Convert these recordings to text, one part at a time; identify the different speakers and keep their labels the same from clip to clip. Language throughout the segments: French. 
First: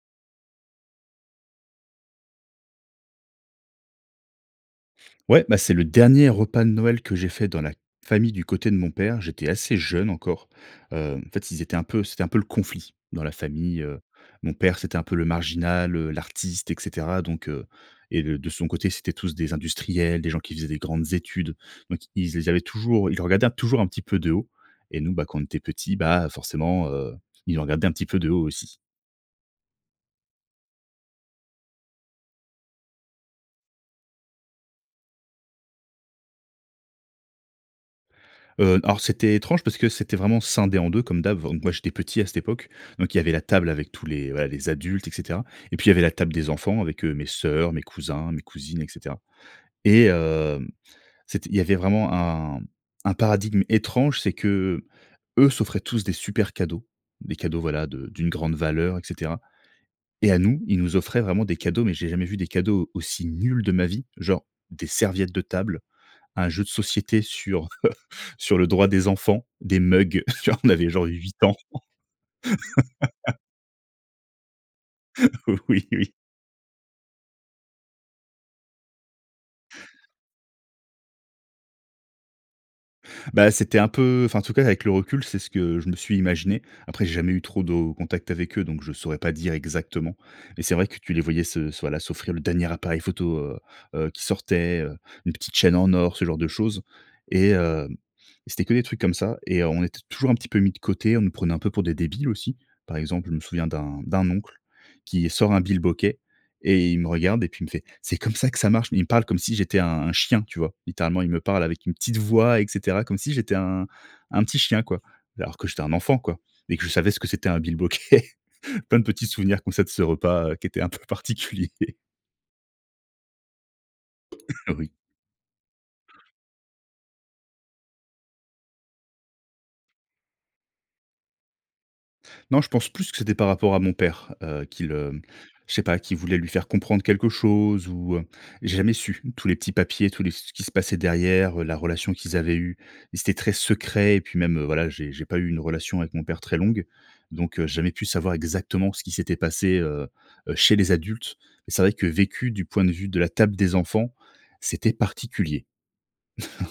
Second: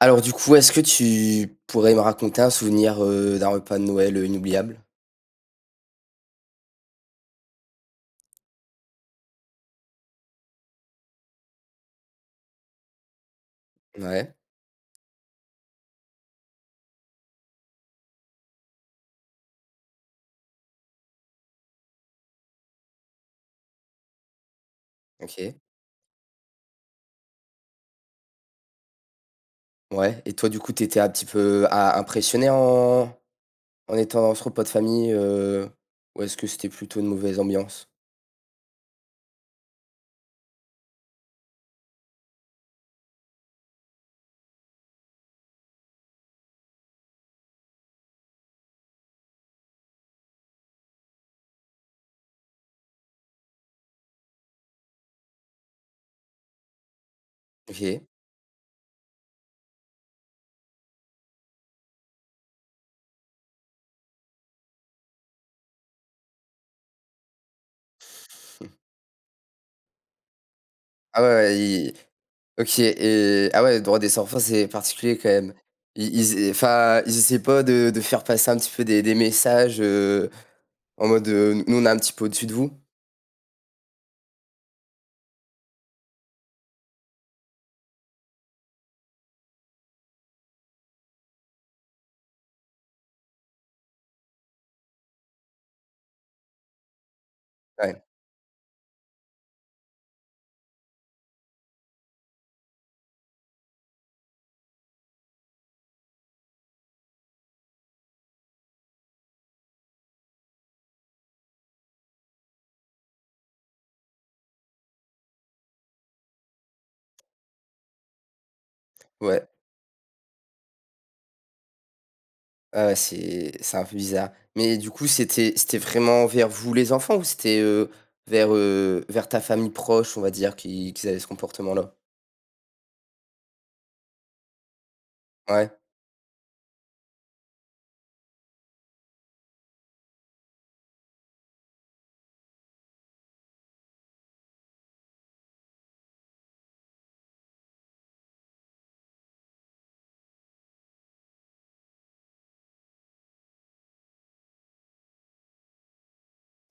Speaker 1: Alors du coup est-ce que tu pourrais me raconter un souvenir, heu, d'un repas de Noël, heu, inoubliable?
Speaker 2: Ouais, bah, c'est le dernier repas de Noël que j'ai fait dans la famille du côté de mon père. J'étais assez jeune encore. Heu, en fait, ils étaient un peu c'était un peu le conflit dans la famille, heu.
Speaker 1: Ouais.
Speaker 2: Mon père, c'était un peu le marginal, heu, l'artiste, et cetera. Donc, heu, et de de son côté, c'était tous des industriels, des gens qui faisaient des grandes études. Donc ils ils avaient toujours ils le regardaient toujours un petit peu de haut. Et nous, bah, quand on
Speaker 1: OK.
Speaker 2: était petits, bah, forcément, heu, ils nous regardaient un petit peu de haut aussi.
Speaker 1: Ouais. Et toi du coup, tu étais un petit peu a impressionné en en étant à ce repas de famille, heu, ou est-ce que c'était plutôt une mauvaise ambiance?
Speaker 2: Heu, alors c'était étrange parce que c'était vraiment scindé en 2 comme d'hab bon, moi, j'étais petit à cette époque. Donc, il y avait la table avec tous les ouais, les adultes, et cetera. Et puis, il y avait la table des enfants avec, heu, mes sœurs, mes cousins, mes cousines, et cetera. Et, hem, c'était il y avait vraiment un un paradigme étrange, c'est qu'eux s'offraient tous des super cadeaux, des cadeaux, voilà,
Speaker 1: OK.
Speaker 2: de d'une grande valeur, et cetera. Et à nous, ils nous offraient vraiment des cadeaux, mais j'ai jamais vu des cadeaux aussi nuls de ma vie, genre des serviettes de table, un jeu de société sur, heu, sur le droit des enfants, des mugs, genre, on avait genre
Speaker 1: Ah ouais,
Speaker 2: 8 ans.
Speaker 1: ouais, ils ils OK et ah ouais, droit des enfants, c'est particulier quand même.
Speaker 2: Oui, oui.
Speaker 1: Ils ils ess enfin ils essayent pas de de faire passer un petit peu des des messages, heu, en mode, heu: «N nous on est un petit peu au-dessus de vous»?
Speaker 2: Bah, c'était un peu enfin en tout cas, avec le recul, c'est ce que je me suis imaginé. Après, j'ai jamais eu trop de contacts avec eux, donc je saurais pas dire exactement. Mais c'est vrai que tu les voyais se s voilà, s'offrir le dernier appareil photo, heu, heu, qui sortait, heu, une petite chaîne en or, ce genre de choses. Et, hem,
Speaker 1: Ouais.
Speaker 2: c'était que des trucs comme ça et on était toujours un petit peu mis de côté. On nous prenait un peu pour des débiles aussi. Par exemple, je me souviens d'un d'un oncle qui sort un bilboquet et il me regarde et puis il me fait: «C'est comme ça que ça marche». Mais il me parle comme si j'étais un un chien, tu vois? Littéralement, il me parle avec une petite voix, et cetera comme si j'étais un un petit chien, quoi. Alors que j'étais un enfant, quoi, et que je savais ce que c'était un bilboquet. Plein de petits
Speaker 1: Ouais.
Speaker 2: souvenirs comme ça de ce repas qui était un peu particulier.
Speaker 1: Ah ouais, c'est c'est un peu bizarre. Mais
Speaker 2: Oui.
Speaker 1: du coup, c'était c'était vraiment envers vous les enfants ou c'était, heu, vers, heu, vers ta famille proche, on va dire, qu'ils qu'ils avaient ce comportement là?
Speaker 2: Non, je pense plus que c'était par rapport à mon père, heu, qu'ils heu, je
Speaker 1: Ouais.
Speaker 2: sais pas, qu'ils voulaient lui faire comprendre quelque chose ou, heu, j'ai jamais su tous les petits papiers, tous les ce qui se passait derrière, heu, la relation qu'ils avaient eue, ils étaient très secrets. Et puis même, heu, voilà, j'ai j'ai pas eu une relation avec mon père très longue. Donc, j'ai jamais pu savoir exactement ce qui s'était passé, heu, heu, chez les adultes. Et c'est vrai que vécu du point de vue de la table des enfants, c'était particulier.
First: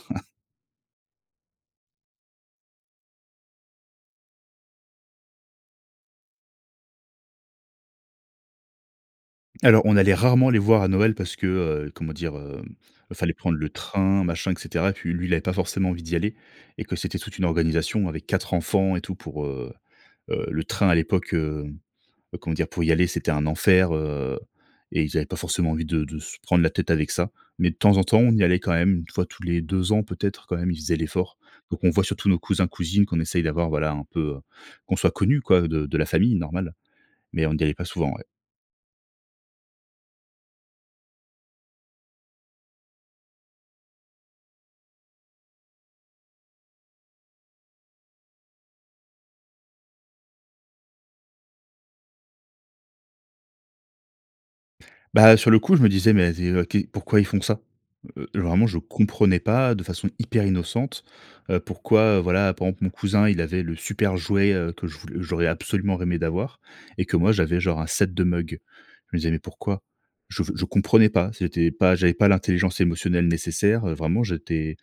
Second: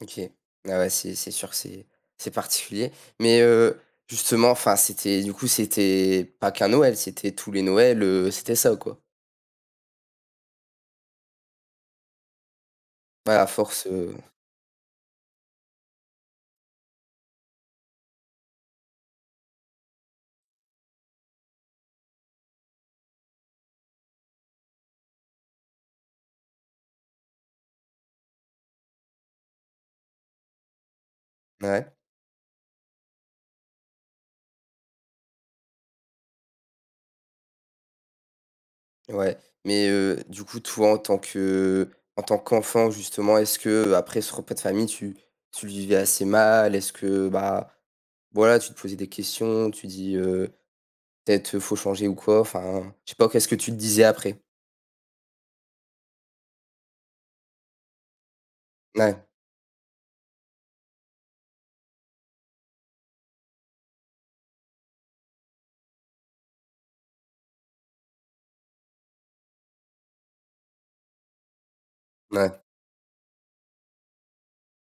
Speaker 1: OK, ah ouais, c'est c'est sûr, c'est c'est particulier. Mais, heu, justement enfin, c'était du coup, c'était pas qu'un Noël, c'était tous les Noëls, heu, c'était ça, quoi?
Speaker 2: Alors, on allait rarement les voir à Noël parce que, heu, comment dire? Hem,
Speaker 1: Ouais
Speaker 2: fallait
Speaker 1: à
Speaker 2: prendre le
Speaker 1: force, heu
Speaker 2: train, machin, et cetera. Puis lui, il avait pas forcément envie d'y aller et que c'était toute une organisation avec 4 enfants et tout pour, heu, heu, le train à l'époque, heu, heu, comment dire? Pour y aller, c'était un enfer, heu, et ils avaient pas forcément envie de de se prendre la tête avec ça. Mais de temps en temps, on y allait quand même 1 fois tous les 2 ans, peut-être quand même, ils faisaient l'effort. Pour
Speaker 1: Ouais.
Speaker 2: qu'on voit surtout nos cousins-cousines, qu'on essaye d'avoir, voilà, un peu, heu, qu'on soit connus, quoi, de de la famille, normal. Mais on n'y allait pas souvent, ouais.
Speaker 1: Ouais, mais, heu, du coup toi en tant que en tant qu'enfant, justement, est-ce qu'après ce repas de famille tu tu le vivais assez mal? Est-ce que, bah, voilà, tu te posais des questions? Tu te dis: «Heu, peut-être, heu, faut changer» ou quoi, enfin, je sais pas, qu'est-ce que tu te disais après?
Speaker 2: Bah, sur le coup, je me disais, mais zé heu, que pourquoi ils font ça? Heu, vraiment, je
Speaker 1: Ouais.
Speaker 2: comprenais pas de façon hyper innocente, heu, pourquoi, heu, voilà, pendant que mon cousin, il avait le super jouet, heu, que je voul j'aurais absolument rêvé d'avoir, et que moi, j'avais genre un set de mugs. Je me disais: «mais pourquoi?» Je ve je comprenais pas. C'était pas j'avais pas
Speaker 1: N ouais.
Speaker 2: l'intelligence émotionnelle nécessaire, heu. Vraiment, j'étais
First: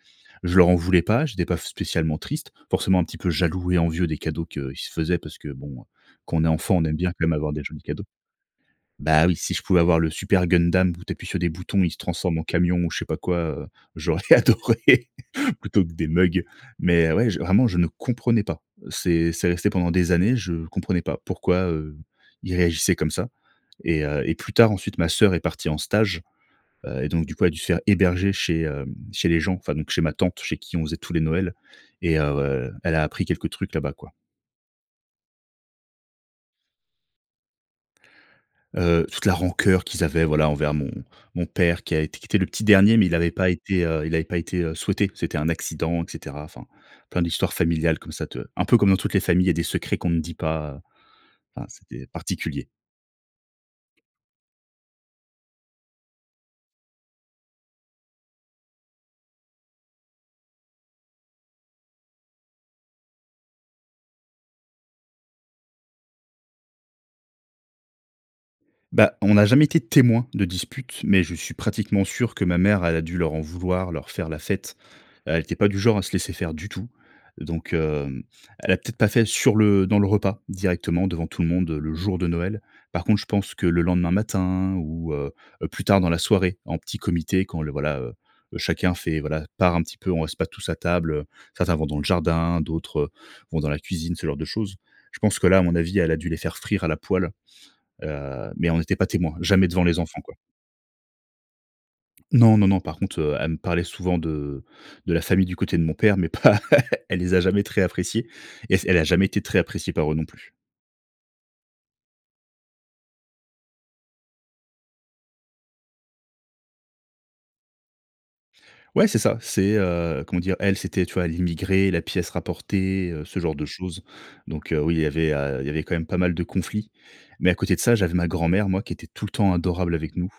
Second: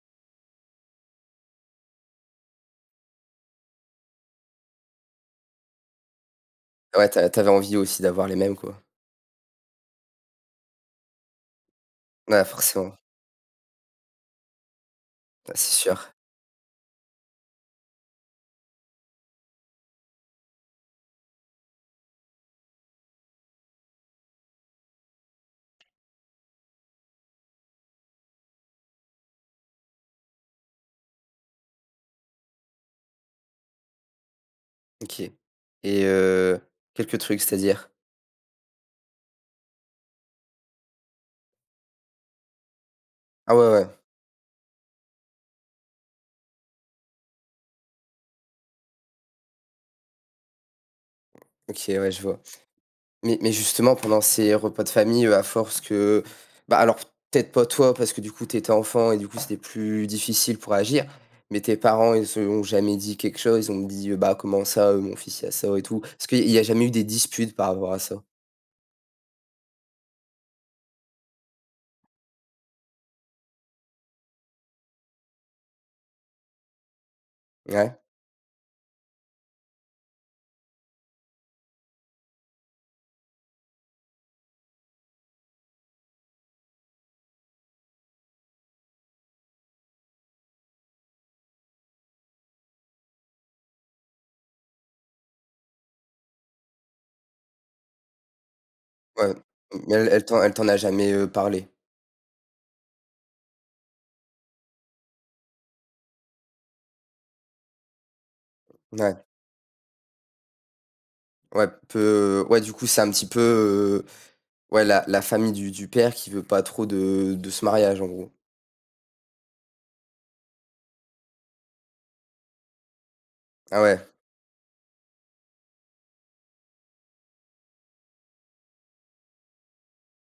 Speaker 2: je leur en voulais pas. J'étais pas f spécialement triste, forcément un petit peu jaloux et envieux des cadeaux qu'ils se faisaient parce que, bon, quand on est enfant, on aime
Speaker 1: Ah
Speaker 2: bien
Speaker 1: ouais. Tu
Speaker 2: quand
Speaker 1: as
Speaker 2: même
Speaker 1: tu avais
Speaker 2: avoir des
Speaker 1: envie
Speaker 2: jolis
Speaker 1: aussi
Speaker 2: cadeaux.
Speaker 1: d'avoir les mêmes, quoi.
Speaker 2: Bah, oui, si je pouvais avoir le super Gundam où tu appuies sur des boutons il se transforme en
Speaker 1: Mouais,
Speaker 2: camion ou
Speaker 1: forcément.
Speaker 2: je sais pas quoi, heu, j'aurais adoré
Speaker 1: Ah, c'est
Speaker 2: plutôt que des
Speaker 1: sûr.
Speaker 2: mugs. Mais heu, ouais, je vraiment je ne comprenais pas. Heu, c'est c'est resté pendant des années, je comprenais pas pourquoi, heu, ils réagissaient comme ça. Et heu, et plus tard, ensuite, ma sœur est partie en stage, heu, et donc du coup, elle dû se faire héberger chez, hem, chez les gens, enfin, donc chez ma tante chez qui on faisait tous les Noël. Et heu, elle a appris quelques trucs là-bas, quoi.
Speaker 1: OK. Et heu, quelques trucs, c'est-à-dire?
Speaker 2: Heu, toute la rancœur qu'ils avaient, voilà, envers mon mon père qui a été qui était le petit dernier mais il avait pas
Speaker 1: Ah ouais,
Speaker 2: été,
Speaker 1: ouais.
Speaker 2: heu, il avait pas été, heu, souhaité, c'était un accident et cetera, enfin, plein d'histoires familiales comme ça te un peu comme dans toutes les familles, il y a des secrets qu'on ne dit pas. Enfin,
Speaker 1: OK
Speaker 2: c'était
Speaker 1: ouais, je vois.
Speaker 2: particulier.
Speaker 1: Mais mais, justement, pendant ces repas de famille, heu, à force que bah, alors, peut-être pas toi, parce que du coup, tu étais enfant et du coup, c'était plus difficile pour agir, mais tes parents ils se l'ont jamais dit quelque chose? Ils ont dit: «Bah, comment ça, heu, mon fils, il a ça?» et tout parce qu'il il y a jamais eu des disputes par rapport à ça?
Speaker 2: Bah, on n'a jamais été témoin de disputes, mais je suis pratiquement sûr que ma mère, elle a dû leur en vouloir, leur faire la fête. Elle était pas du genre à se laisser faire du tout. Donc
Speaker 1: Ouais.
Speaker 2: heu, elle a peut-être pas fait sur le dans le repas, directement devant tout le monde, heu, le jour de Noël. Par contre, je pense que le lendemain matin ou heu heu, plus tard dans la soirée, en petit comité quand le voilà, heu, chacun fait, voilà, part un petit peu, on reste pas tous à table, heu, certains vont dans le jardin d'autres, heu, vont dans la cuisine, ce genre de choses. Je pense que là, à mon avis, elle a dû les faire frire à la poêle. Heu, mais on n'était pas
Speaker 1: Ouais.
Speaker 2: témoin, jamais
Speaker 1: M
Speaker 2: devant
Speaker 1: mais
Speaker 2: les enfants,
Speaker 1: elle
Speaker 2: quoi.
Speaker 1: t'en elle t'en a jamais, heu, parlé?
Speaker 2: Non, non, non, par contre, heu, elle me parlait souvent de de la famille du côté de mon père, mais pas elle les a jamais très apprécié, et s elle a
Speaker 1: Mouais.
Speaker 2: jamais été très appréciée par eux non plus.
Speaker 1: Ouais peu ouais du coup c'est un petit peu, heu ouais la la famille du du père qui veut pas trop de de ce mariage, en gros.
Speaker 2: Ouais, c'est ça. C'est, heu, comment dire? Elle, c'était, tu vois, l'immigrée, la pièce rapportée, heu, ce genre de
Speaker 1: Ah
Speaker 2: choses.
Speaker 1: ouais.
Speaker 2: Donc heu, oui, il y avait, heu il y avait quand même pas mal de conflits. Mais à côté de ça, j'avais ma grand-mère, moi, qui était tout le temps adorable avec nous,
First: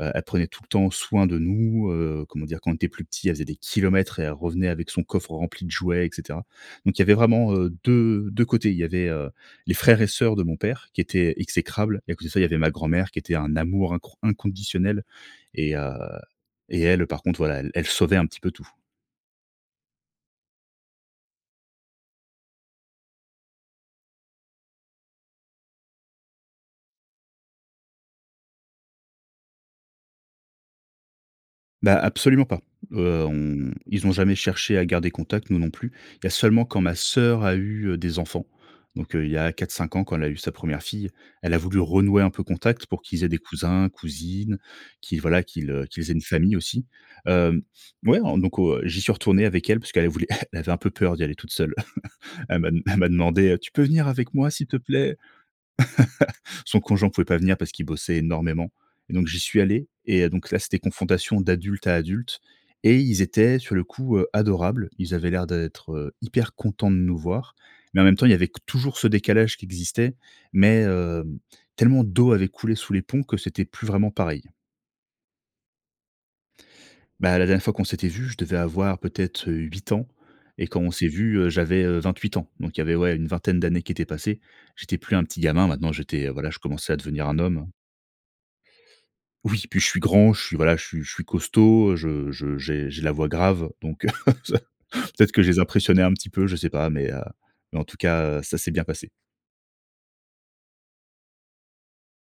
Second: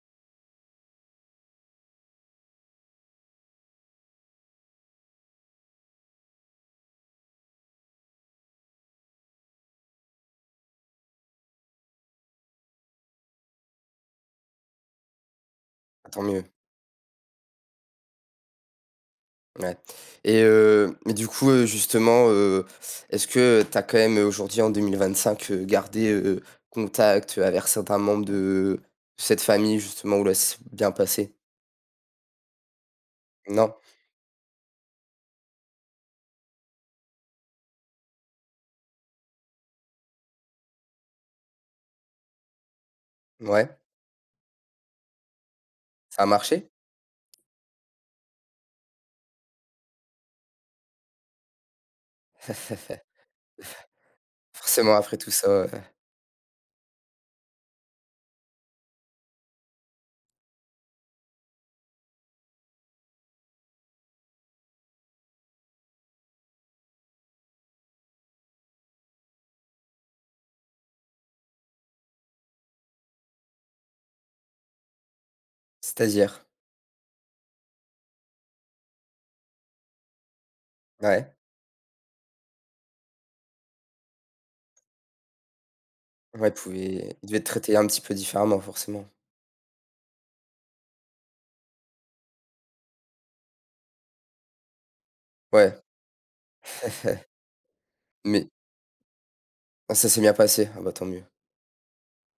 Speaker 2: heu, elle prenait tout le temps soin de nous, heu, comment dire? Quand on était plus petit, elle faisait des kilomètres et elle revenait avec son coffre rempli de jouets, et cetera. Donc, il y avait vraiment heu, 2, 2 côtés. Il y avait, heu, les frères et sœurs de mon père qui étaient exécrables, et à côté de ça, il y avait ma grand-mère qui était un amour incron inconditionnel et heu
Speaker 1: Tant mieux.
Speaker 2: et elle, heu, par contre voilà, elle elle sauvait un petit peu tout.
Speaker 1: Ouais. Et heu, mais du coup, heu, justement, heu, est-ce que, heu, tu as quand même, heu, aujourd'hui en 2025, heu, gardé, heu, contact, heu, avec certains membres de cette famille justement ou là ça s'est bien passé?
Speaker 2: Bah absolument pas, heu, on
Speaker 1: Non?
Speaker 2: ils ont jamais cherché à garder contact, nous non plus. Il y a seulement quand ma sœur a eu, heu, des enfants. Donc, heu, il y a 4-5 ans, quand elle a eu sa première fille, elle a voulu renouer un peu contact pour qu'ils aient des
Speaker 1: Ouais.
Speaker 2: cousins, cousines qu'ils voilà qu'ils, heu qu'ils aient une
Speaker 1: Ça a
Speaker 2: famille
Speaker 1: marché?
Speaker 2: aussi, hem, ouais, en donc heu, j'y suis retourné avec elle puisqu'elle, elle voulait elle avait un peu peur d'y aller toute seule. Elle m'a de elle m'a demandé, heu: «Tu peux venir avec moi, s'il te
Speaker 1: Forcément après
Speaker 2: plaît?»
Speaker 1: tout ça, ouais.
Speaker 2: son conjoint pouvait pas venir parce qu'il bossait énormément et donc j'y suis allé et heu, donc là, c'était confrontation d'adulte à adulte, et ils étaient sur le coup, heu, adorables. Ils avaient l'air d'être, heu, hyper contents de nous voir, mais en même temps, il y avait qu toujours ce décalage qui existait. Mais heu, tellement d'eau avait coulé sous les ponts que c'était plus vraiment pareil.
Speaker 1: C'est-à-dire?
Speaker 2: Bah, la dernière fois qu'on s'était vus, je devais avoir peut-être 8 ans. Et quand on s'est
Speaker 1: Ouais.
Speaker 2: vus, heu, j'avais, heu, 28 ans. Donc il y avait, ouais, une vingtaine d'années qui étaient passées. J'étais plus un petit gamin, maintenant, j'étais voilà,
Speaker 1: Ouais,
Speaker 2: je commençais à
Speaker 1: pouvaient
Speaker 2: devenir
Speaker 1: ils
Speaker 2: un
Speaker 1: devaient te
Speaker 2: homme.
Speaker 1: traiter un petit peu différemment, forcément.
Speaker 2: Oui, puis, je suis grand, je suis, voilà, je suis je suis costaud, je je j'ai j'ai la voix grave, donc heu, peut-être que je les
Speaker 1: Ouais,
Speaker 2: impressionnais un petit peu, je sais pas, mais heu, en tout cas heu,
Speaker 1: mais
Speaker 2: ça s'est bien passé.
Speaker 1: Ah, ça s'est bien passé. Ah bah, tant mieux.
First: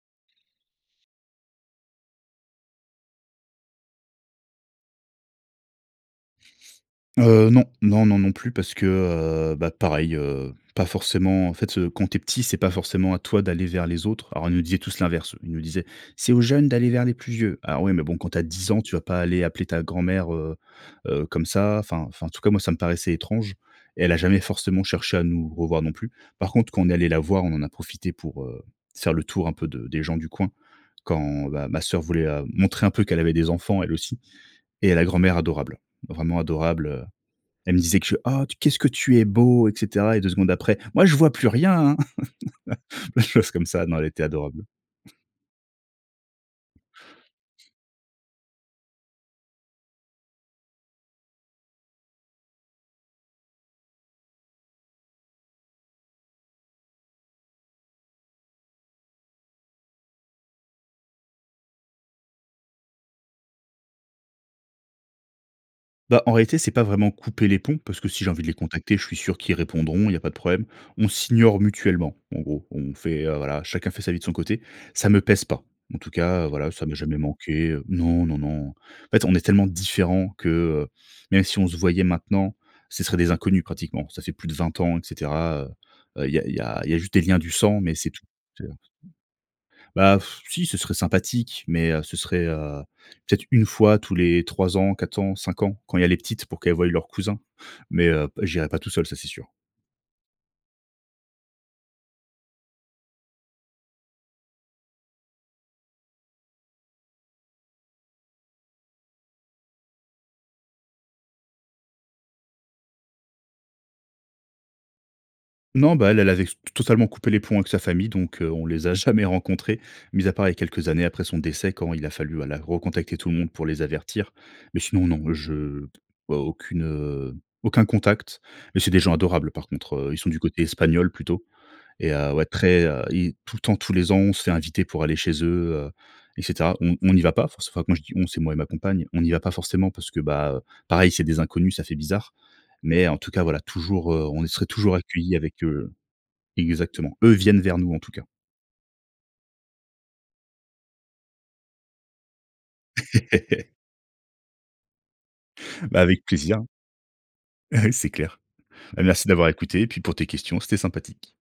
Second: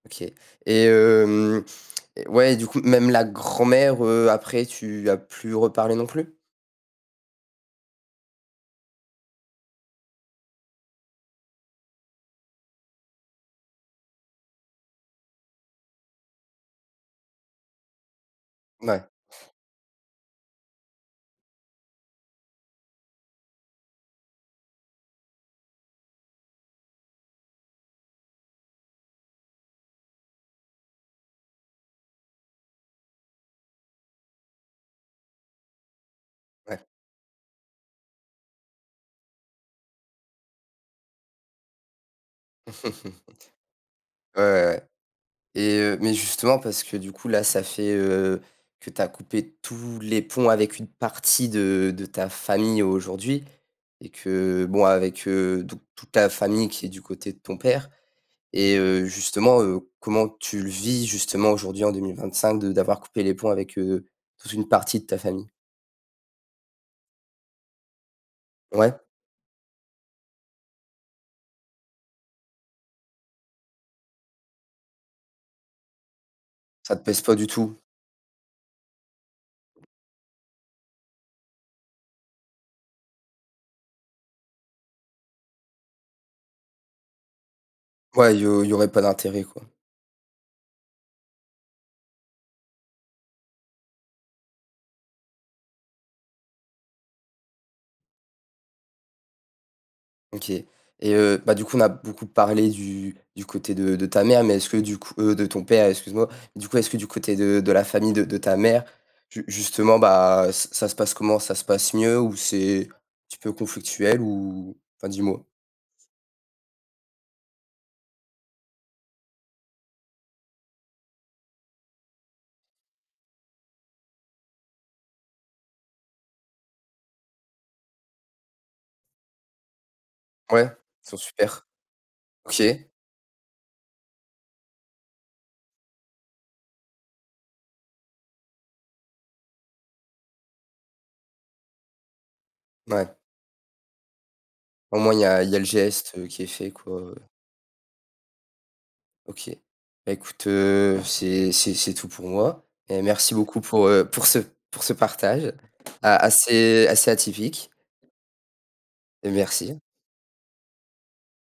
Speaker 1: OK. Et hem, ouais et du coup, même la grand-mère, heu, après, tu as plus reparlé non plus?
Speaker 2: Heu, non, non, non, non plus parce que heu, bah pareil, heu, pas forcément, en fait heu, quand tu es petit, c'est pas forcément à toi d'aller vers les autres. Alors, ils nous disaient tous l'inverse. Ils nous disaient: «C'est aux jeunes d'aller vers les plus vieux». Alors oui, mais bon, quand tu as 10 ans, tu vas
Speaker 1: Ouais.
Speaker 2: pas aller appeler ta grand-mère, heu heu, comme ça. Enfin enfin en tout cas, moi, ça me paraissait étrange. Et elle a jamais forcément cherché à nous revoir non plus. Par contre, quand on est allés la voir, on en a profité pour, heu, se faire le tour un peu de des gens du coin. Quand, bah, ma sœur voulait, hem, montrer un peu qu'elle avait des enfants, elle aussi. Et la grand-mère adorable, vraiment
Speaker 1: Ouais.
Speaker 2: adorable, heu, elle me disait que je: «Oh que qu'est-ce que tu es beau» et cetera et 2 secondes après: «Moi, je vois plus rien, hein.». Des choses comme ça, non, elle était
Speaker 1: Ouais,
Speaker 2: adorable.
Speaker 1: ouais, ouais. Et heu, mais justement parce que, du coup, là, ça fait, heu, que tu as coupé tous les ponts avec une partie d, de ta famille aujourd'hui, et que heu, bon avec heu, toute toute ta famille qui est du côté de ton père et heu, justement heu, comment tu le vis justement aujourd'hui en 2025, de d'avoir coupé les ponts avec heu, toute une partie de ta famille?
Speaker 2: Bah, en réalité, c'est pas vraiment couper les ponts, parce que si j'ai envie de les contacter,
Speaker 1: Ouais.
Speaker 2: je suis sûr qu'ils répondront, il y a pas de problème. On s'ignore mutuellement, en gros. On fait, heu, voilà, chacun fait sa vie de son côté. Ça me pèse pas. En tout cas, heu, voilà, ça m'a
Speaker 1: Ça te
Speaker 2: jamais
Speaker 1: pèse pas du
Speaker 2: manqué,
Speaker 1: tout?
Speaker 2: heu. Non, non, non, en fait, on est tellement différents que heu, même si on se voyait maintenant ce serait des inconnus pratiquement. Ça fait plus de 20 ans et cetera, heu heu, il y a il y a il y a juste des liens du sang mais c'est tout.
Speaker 1: Ouais, il y au il y
Speaker 2: [unintelligible]
Speaker 1: aurait pas d'intérêt, quoi.
Speaker 2: Bah, si, ce serait sympathique. Mais heu, ce serait heu, peut-être 1 fois tous les 3 ans, 4 ans, 5 ans, quand il y a les petites pour qu'elles voient leurs cousins. Mais heu, j'irai pas tout seul, ça, c'est sûr.
Speaker 1: OK et heu, bah, du coup, on a beaucoup parlé du du côté de de ta mère mais est-ce que du coup heu, de ton père, excuse moi, du coup, est-ce que du côté de de la famille de de ta mère, ju justement, bah, ç ça se passe comment, ça se passe mieux ou c'est un petit peux conflictuel ou Enfin, dis-moi.
Speaker 2: Non, bah, elle elle avait s totalement coupé les ponts avec sa famille, donc heu, on les a jamais rencontrés mis à part les quelques années après son décès, quand il a fallu ala recontacter tout le monde pour les avertir mais sinon, non, je vois aucune, heu, aucun contact mais c'est des gens adorables, par contre, heu, ils sont du côté
Speaker 1: Ouais, ils
Speaker 2: espagnol
Speaker 1: sont
Speaker 2: plutôt
Speaker 1: super.
Speaker 2: et heu, ouais,
Speaker 1: OK.
Speaker 2: très, heu et tout le temps, tous les ans, on se fait inviter pour aller chez eux, heu et cetera. On on n'y va pas, enfin, c'est moi je dis: «On», c'est moi et ma compagne, on n'y va pas forcément parce que, bah, heu, pareil, c'est des inconnus, ça fait bizarre mais en
Speaker 1: Mouais.
Speaker 2: tout cas, voilà, toujours, heu, on y serait toujours
Speaker 1: Au moins il y
Speaker 2: accueilli
Speaker 1: a il y a
Speaker 2: avec,
Speaker 1: le
Speaker 2: heu
Speaker 1: geste qui est fait, quoi, heu
Speaker 2: exactement. Eux viennent vers nous, en tout cas.
Speaker 1: OK, beh, écoute, heu, c'est c'est c'est tout pour moi et merci beaucoup pour, heu, pour ce pour ce partage,
Speaker 2: Ben,
Speaker 1: a
Speaker 2: avec plaisir, hein.
Speaker 1: assez assez atypique
Speaker 2: C'est clair. Bah, merci
Speaker 1: et
Speaker 2: de m'avoir
Speaker 1: merci.
Speaker 2: écouté et puis pour tes questions, c'était sympathique.